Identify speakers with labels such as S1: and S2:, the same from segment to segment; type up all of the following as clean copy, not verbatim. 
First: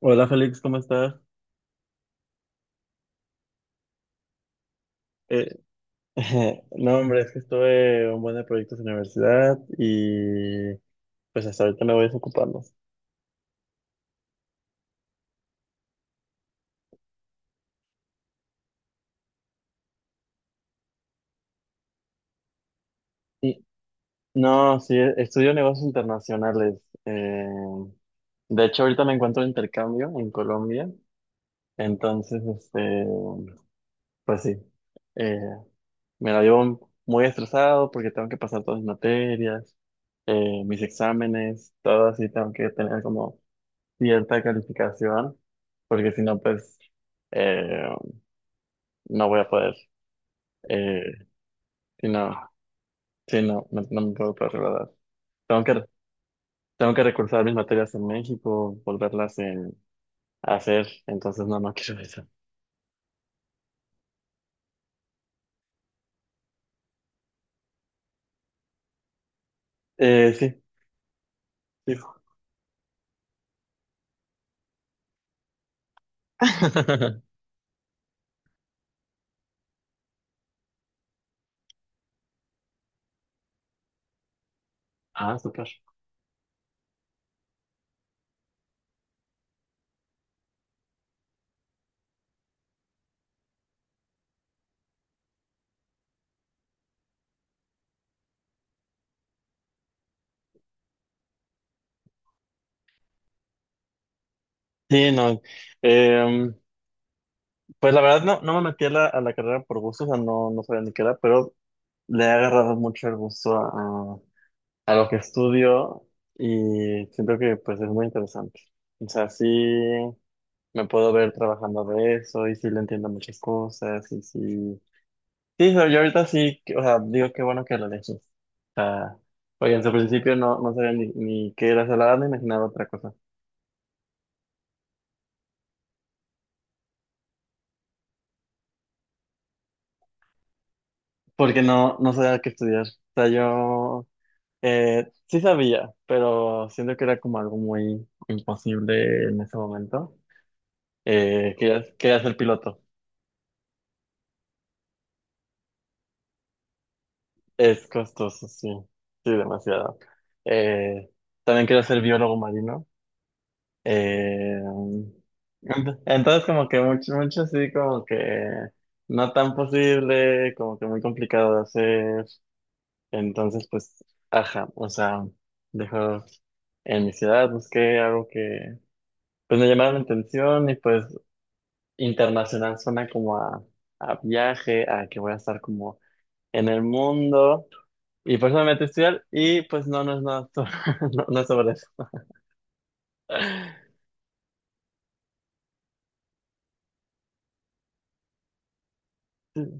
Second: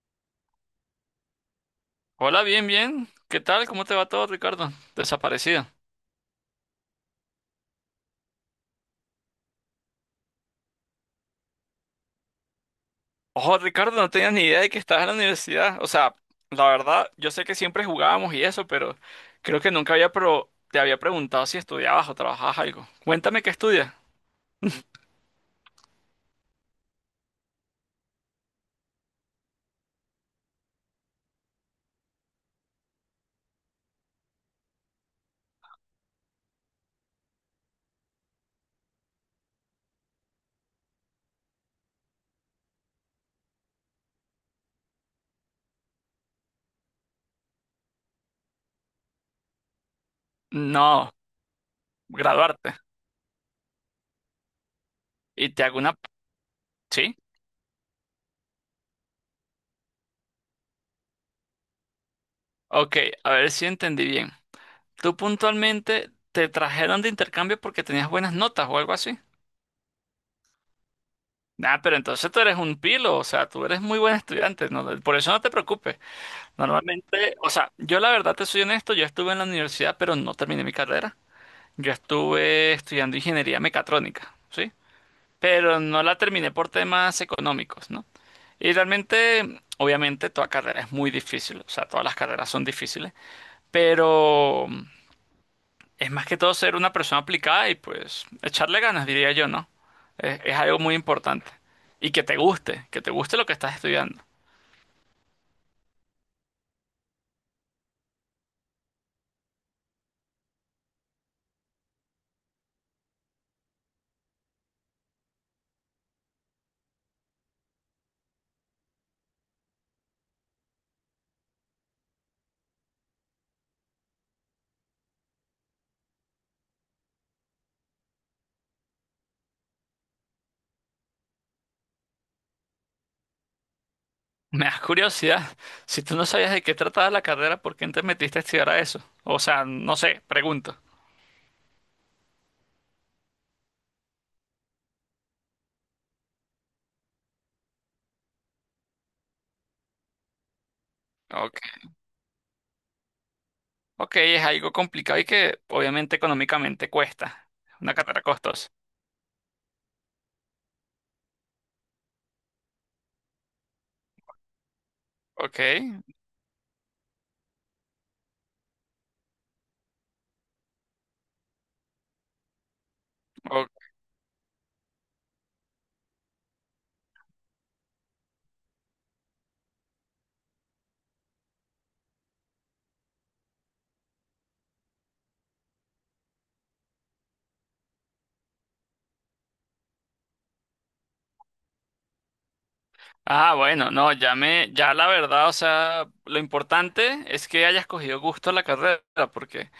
S1: Hola Félix, ¿cómo estás?
S2: Hola, bien, bien. ¿Qué tal? ¿Cómo te va todo, Ricardo?
S1: Eh,
S2: Desaparecido.
S1: no, hombre, es que estuve un buen de proyectos en la universidad y pues hasta ahorita me voy desocupando.
S2: Ojo, Ricardo, no tenía ni idea de que estabas en la universidad. O sea, la verdad, yo sé que siempre jugábamos y eso, pero creo que nunca había te había preguntado si estudiabas o trabajabas algo. Cuéntame qué
S1: Y,
S2: estudias.
S1: no, sí, estudio negocios internacionales. De hecho, ahorita me encuentro de intercambio en Colombia, entonces, pues sí, eh, me la llevo muy estresado porque tengo que pasar todas mis materias, mis exámenes, todo así, tengo que tener como cierta calificación, porque si no, pues eh, no voy a poder, eh,
S2: No,
S1: si no,
S2: graduarte.
S1: si no me puedo poder graduar.
S2: Y te
S1: Tengo
S2: hago
S1: que,
S2: una...
S1: tengo que
S2: ¿Sí?
S1: recursar mis materias en México, volverlas a hacer, entonces no quiero eso.
S2: Ok, a ver si entendí bien. ¿Tú puntualmente te trajeron de intercambio porque tenías buenas notas o algo así?
S1: Sí,
S2: Nah,
S1: sí.
S2: pero entonces tú eres un pilo, o sea, tú eres muy buen estudiante, ¿no? Por eso no te preocupes. Normalmente, o sea, yo la verdad te soy honesto, yo estuve en la universidad, pero no terminé mi carrera. Yo estuve estudiando ingeniería mecatrónica, ¿sí?
S1: Ah, súper.
S2: Pero no la terminé por temas económicos, ¿no? Y realmente, obviamente, toda carrera es muy difícil, o sea, todas las carreras son difíciles, pero es más que todo ser una persona aplicada y pues echarle ganas, diría yo, ¿no? Es algo muy importante. Y que te guste lo que estás estudiando.
S1: Sí, no. eh, pues la verdad no me metí a a la carrera por gusto, o sea, no sabía ni qué era, pero le he agarrado mucho el gusto a lo que estudio y siento que pues es muy interesante. O sea, sí me puedo ver trabajando de eso y sí le entiendo muchas cosas y sí... Sí, o sea, yo ahorita sí, o sea, digo qué bueno que lo elegí. O sea, oye, en su principio no sabía ni qué era salada, me imaginaba otra cosa.
S2: Me da curiosidad, si tú no sabías de qué trataba la carrera, ¿por qué no te metiste a estudiar a eso? O sea, no sé, pregunto.
S1: Porque no sabía qué estudiar. O sea, yo sí sabía, pero siento que era como algo muy imposible en ese momento. Eh,
S2: Ok,
S1: quería, quería ser piloto.
S2: ok, es algo complicado y que obviamente económicamente cuesta.
S1: Es
S2: Una carrera
S1: costoso, sí,
S2: costosa.
S1: sí, demasiado. Eh, también quiero ser biólogo marino. Eh,
S2: Ok,
S1: ent- entonces, como que mucho, mucho sí, como que no tan posible, como que muy complicado de hacer. Entonces,
S2: o-
S1: pues, ajá, o sea, dejo en mi ciudad, busqué algo que, pues, me llamara la atención y pues internacional suena como a viaje, a que voy a estar como en el mundo. Y por eso me metí a estudiar y pues no, no es nada, no, no es sobre eso.
S2: ah, bueno, no, ya me, ya la verdad, o sea, lo importante es que hayas cogido gusto a la carrera, porque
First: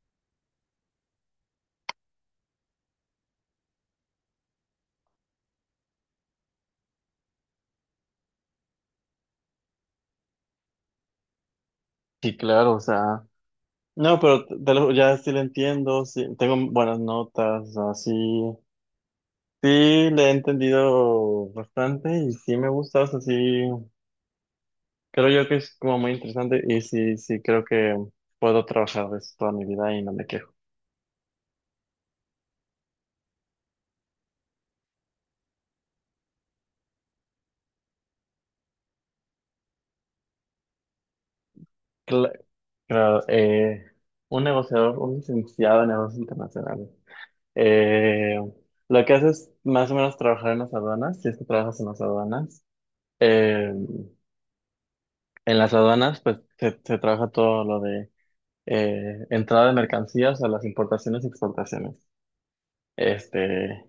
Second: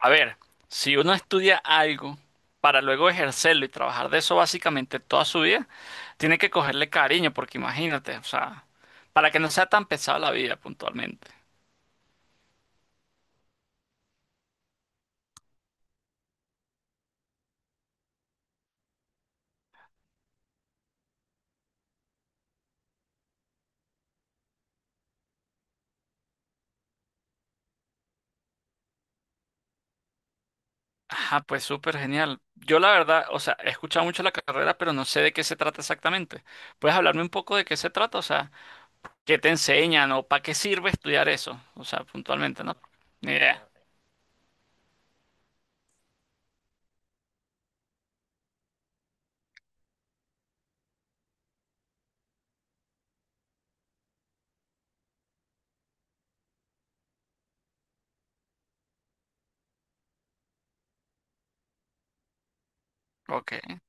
S2: a ver, si uno estudia algo para luego ejercerlo y trabajar de eso básicamente toda su vida, tiene que cogerle cariño, porque imagínate, o sea, para que no sea tan pesada la vida puntualmente.
S1: Sí, claro, o sea, no, pero ya sí lo entiendo, sí, tengo buenas notas, o sea, sí, sí le he entendido bastante y sí me gusta, o sea, sí, creo yo que es como muy interesante y sí, sí, creo que puedo trabajar de eso toda mi vida y no me quejo.
S2: Ajá, pues súper genial. Yo la verdad, o sea, he escuchado mucho la carrera, pero no sé de qué se trata exactamente. ¿Puedes hablarme un poco de qué se trata? O sea, ¿qué te enseñan o para qué sirve estudiar eso? O sea,
S1: Cla-
S2: puntualmente, ¿no?
S1: Claro,
S2: Ni idea.
S1: un negociador, un licenciado en negocios internacionales. Eh, lo que haces es más o menos trabajar en las aduanas, si es que trabajas en las aduanas. Eh, en las aduanas, pues se trabaja todo lo de entrada de mercancías a las importaciones y exportaciones.
S2: Ok,
S1: Este,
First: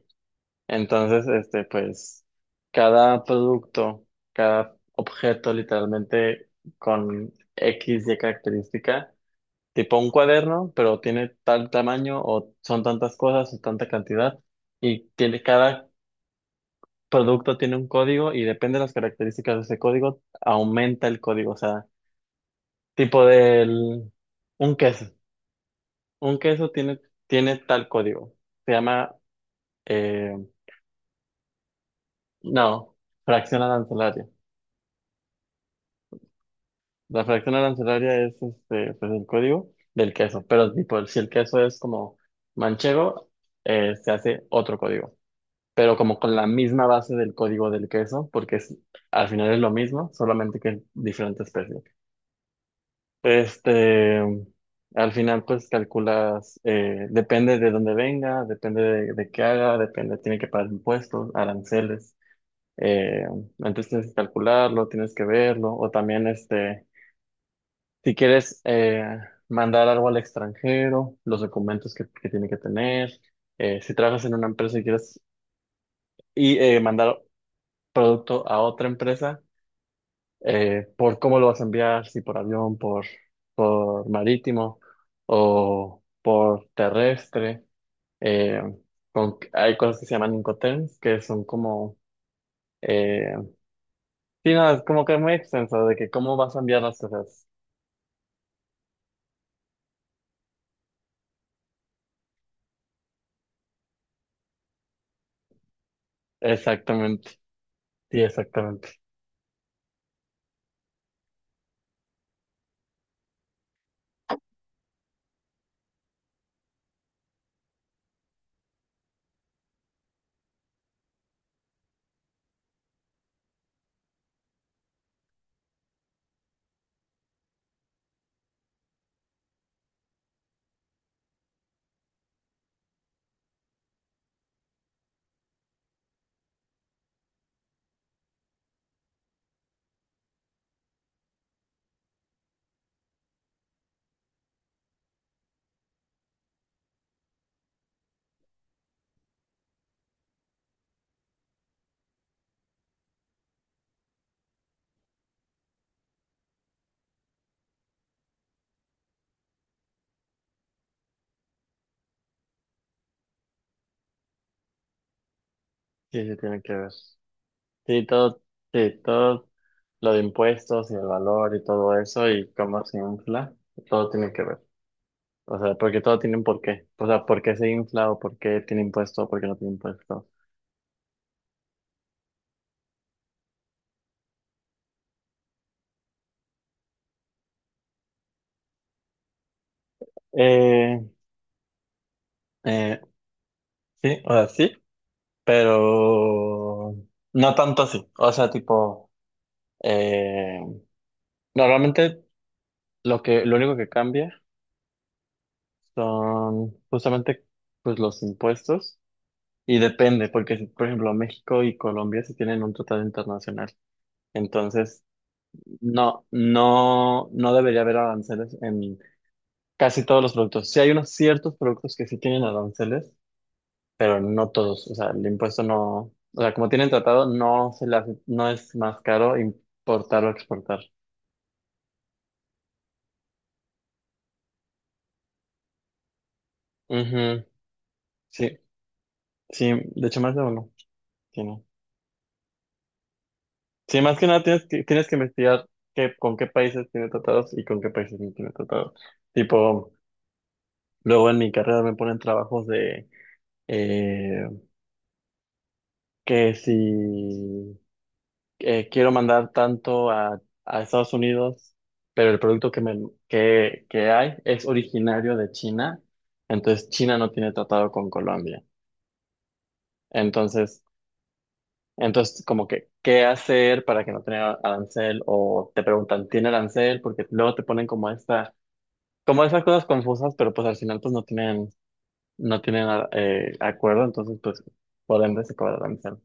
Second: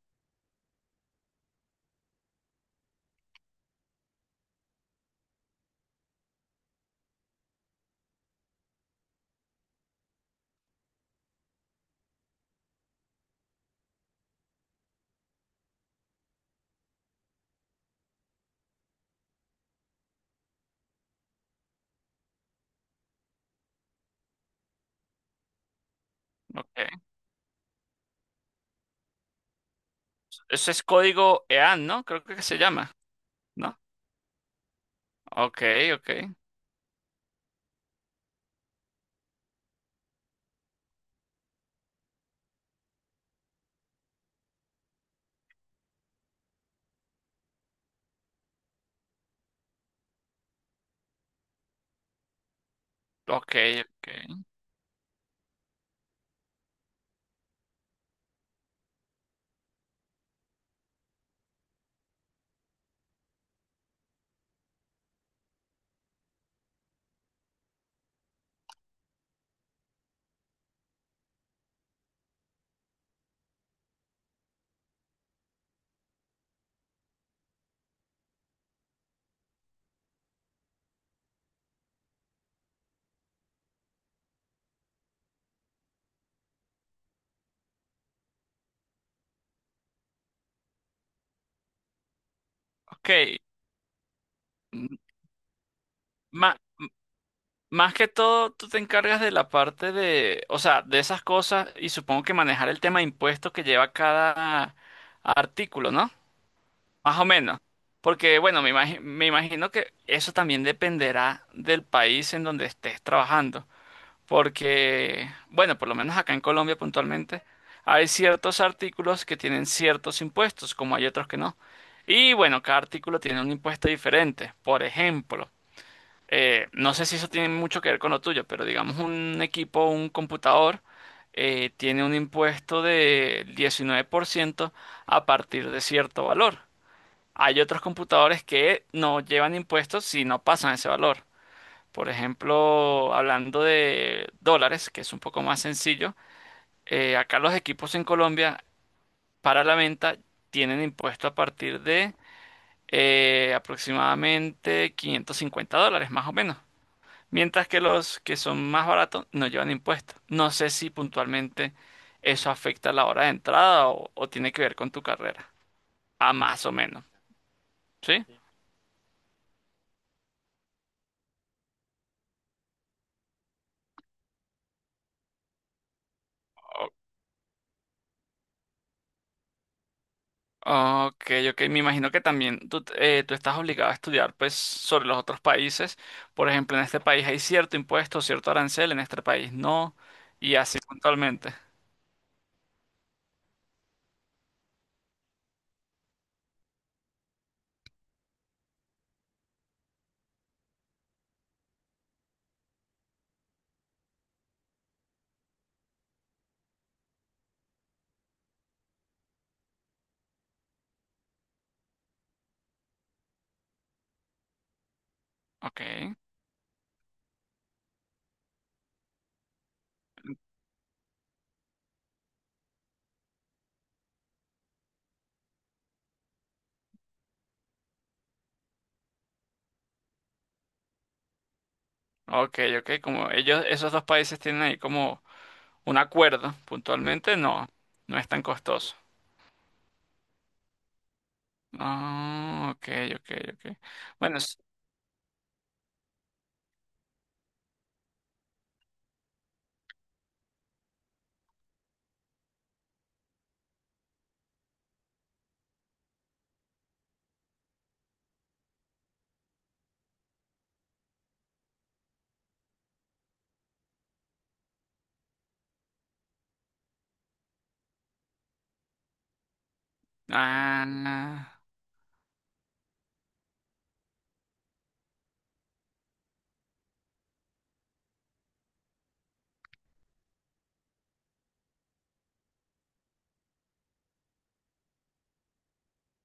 S1: entonces, pues cada producto, cada objeto literalmente con X y característica, tipo un cuaderno, pero tiene tal tamaño o son tantas cosas o tanta cantidad y tiene cada producto tiene un código y depende de las características de ese código, aumenta el código. O sea, tipo del, un queso. Un queso tiene,
S2: ok.
S1: tiene tal código. Se llama, eh,
S2: Eso es código EAN, ¿no? Creo que se llama,
S1: no, fracción
S2: ¿no?
S1: arancelaria.
S2: Ok, ok.
S1: La fracción arancelaria es este, pues el código del queso. Pero tipo, si el queso es como manchego, se hace otro código. Pero como con la misma base del código del queso, porque al final es lo mismo, solamente que es diferente especie.
S2: Ok, ok.
S1: Este, al final, pues calculas, depende de dónde venga, depende de qué haga, depende, tiene que pagar impuestos, aranceles. Eh, Antes tienes que calcularlo, tienes que verlo, o también, este, si quieres mandar algo al extranjero, los documentos que tiene que tener. Si trabajas en una empresa y quieres y, mandar producto a otra empresa por cómo lo vas a enviar, si por avión, por marítimo o por terrestre. Eh, Hay cosas que se llaman Incoterms, que son como... Eh,
S2: Ok.
S1: sí, no, es
S2: M-
S1: como que es muy extenso de que cómo vas
S2: má-
S1: a enviar las cosas.
S2: más que todo, tú te encargas de la parte de, o sea, de esas cosas y supongo que manejar el tema de impuestos que lleva cada artículo, ¿no? Más o
S1: Exactamente,
S2: menos.
S1: sí,
S2: Porque, bueno,
S1: exactamente.
S2: me imagino que eso también dependerá del país en donde estés trabajando. Porque, bueno, por lo menos acá en Colombia puntualmente, hay ciertos artículos que tienen ciertos impuestos, como hay otros que no. Y bueno, cada artículo tiene un impuesto diferente. Por ejemplo, no sé si eso tiene mucho que ver con lo tuyo, pero digamos un equipo, un computador, tiene un impuesto de 19% a partir de cierto valor. Hay otros computadores que no llevan impuestos si no pasan ese valor. Por ejemplo, hablando de dólares, que es un poco más sencillo, acá los equipos en Colombia para la venta tienen impuesto a partir de aproximadamente $550, más o menos. Mientras que los que son más baratos no llevan impuestos. No sé si puntualmente eso afecta la hora de entrada o tiene que ver con tu carrera.
S1: Sí,
S2: A
S1: sí, tiene
S2: más o
S1: que ver.
S2: menos.
S1: Sí,
S2: ¿Sí?
S1: todo, sí, todo lo de impuestos y el valor y todo eso y cómo se infla, todo tiene que ver. O sea, porque todo tiene un porqué.
S2: O-
S1: O sea, ¿por qué se infla o por qué tiene impuesto o por qué no tiene impuesto?
S2: ok, ok. Me imagino que también tú, tú estás obligado a estudiar pues sobre los otros países. Por ejemplo, en este país hay cierto impuesto, cierto arancel, en este país no. Y así
S1: Eh,
S2: puntualmente.
S1: eh, sí, o sea, sí, pero no tanto así. O sea, tipo, eh, normalmente lo único que cambia son justamente pues los impuestos y depende, porque si, por ejemplo, México y Colombia se tienen un tratado internacional. Entonces,
S2: Ok,
S1: no debería haber aranceles en casi todos los productos. Sí, hay unos ciertos productos que sí tienen aranceles, pero no todos. O sea, el impuesto no, o sea, como tienen tratado, no se le no es más caro importar o exportar.
S2: ok, ok. Como ellos, esos dos países tienen ahí como un acuerdo puntualmente,
S1: Ujú,
S2: no, no es tan
S1: sí,
S2: costoso.
S1: sí, de hecho más de uno tiene.
S2: Ah, ok, ok, ok.
S1: Sí, más que
S2: Bueno,
S1: nada tienes tienes que investigar qué, con qué países tiene tratados y con qué países no tiene tratados. Tipo, luego en mi carrera me ponen trabajos de eh, que si quiero mandar tanto a Estados Unidos, pero el producto que hay es originario de China, entonces China no tiene tratado con Colombia. Entonces,
S2: ah,
S1: entonces como que, ¿qué hacer para que no tenga arancel? O te preguntan, ¿tiene arancel? Porque luego te ponen como como esas cosas confusas, pero pues al final pues no tienen, no tienen acuerdo, entonces pues por ende se cobra arancel.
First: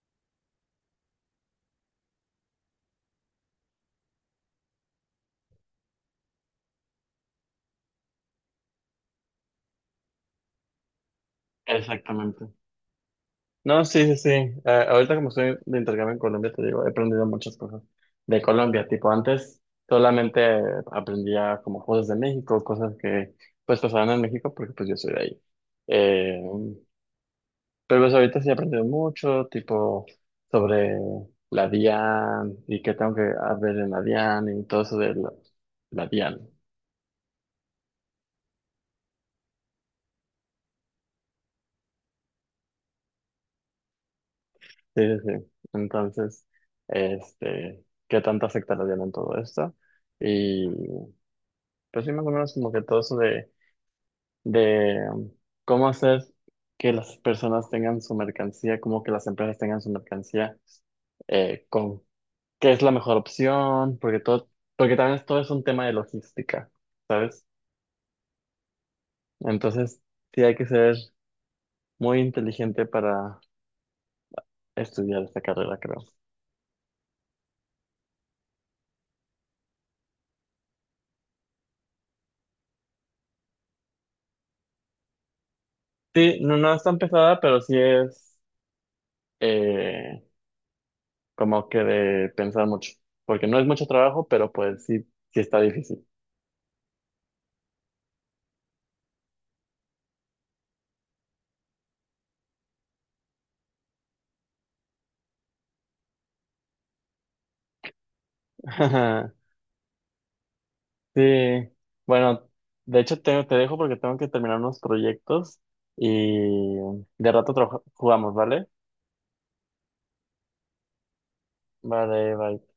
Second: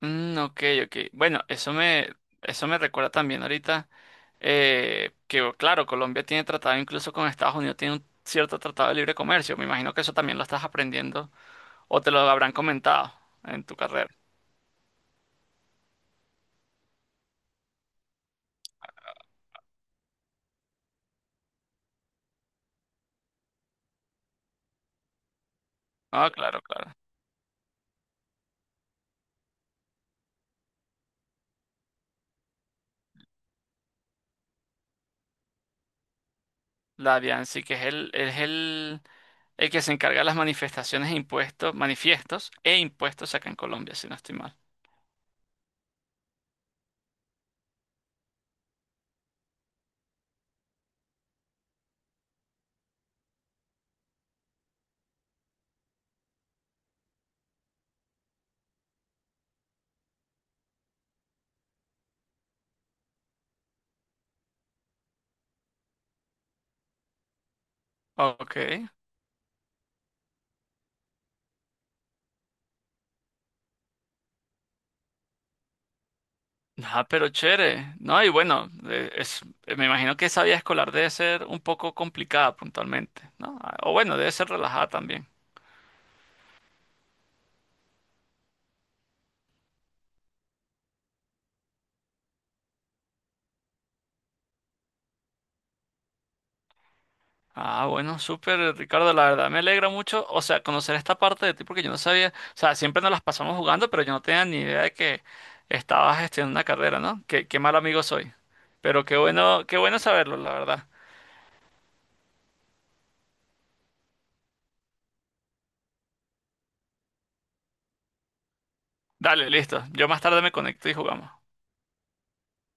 S2: mm, ok, ok. Bueno, eso me recuerda también ahorita oh, claro, Colombia tiene tratado incluso con Estados Unidos, tiene un cierto tratado de libre comercio. Me imagino que eso también lo estás aprendiendo o te lo
S1: Exactamente.
S2: habrán comentado en tu
S1: No, sí,
S2: carrera.
S1: sí, sí. Ah, ahorita como estoy de intercambio en Colombia, te digo, he aprendido muchas cosas de Colombia. Tipo, antes solamente aprendía como cosas de México, cosas que pues pasaban en México porque pues yo soy de ahí.
S2: Ah,
S1: Eh,
S2: claro, claro.
S1: pero pues ahorita sí he aprendido mucho, tipo, sobre la DIAN y qué tengo que hacer en la DIAN y todo eso de la DIAN.
S2: La sí, que es el que se encarga de las manifestaciones e impuestos, manifiestos e impuestos acá en Colombia, si no estoy mal.
S1: Sí, sí, sí. Entonces, este, qué tanto afecta la DIAN en todo esto. Pero sí más o menos como que todo eso de cómo hacer que las personas tengan su mercancía, cómo que las empresas tengan su mercancía, con qué es la mejor opción, porque todo, porque también todo es un tema de logística, ¿sabes?
S2: Ok.
S1: Entonces sí hay que ser muy inteligente para estudiar esta carrera, creo.
S2: Ah, pero chévere. No, y bueno, me imagino que esa vida escolar debe ser un poco complicada puntualmente, ¿no? Ah, o bueno, debe ser relajada también.
S1: Sí, no, no es tan pesada, pero sí es eh, como que de pensar mucho, porque no es mucho trabajo, pero pues sí, sí está difícil.
S2: Ah, bueno, súper, Ricardo, la verdad me alegra mucho, o sea, conocer esta parte de ti porque yo no sabía, o sea, siempre nos las pasamos jugando, pero yo no tenía ni idea de que estabas estudiando una carrera, ¿no? Qué, qué mal amigo soy. Pero qué bueno saberlo, la verdad.
S1: Sí, bueno, de hecho te dejo porque tengo que terminar unos proyectos y de rato jugamos, ¿vale?
S2: Dale, listo. Yo más tarde me conecto y jugamos.
S1: Vale, bye.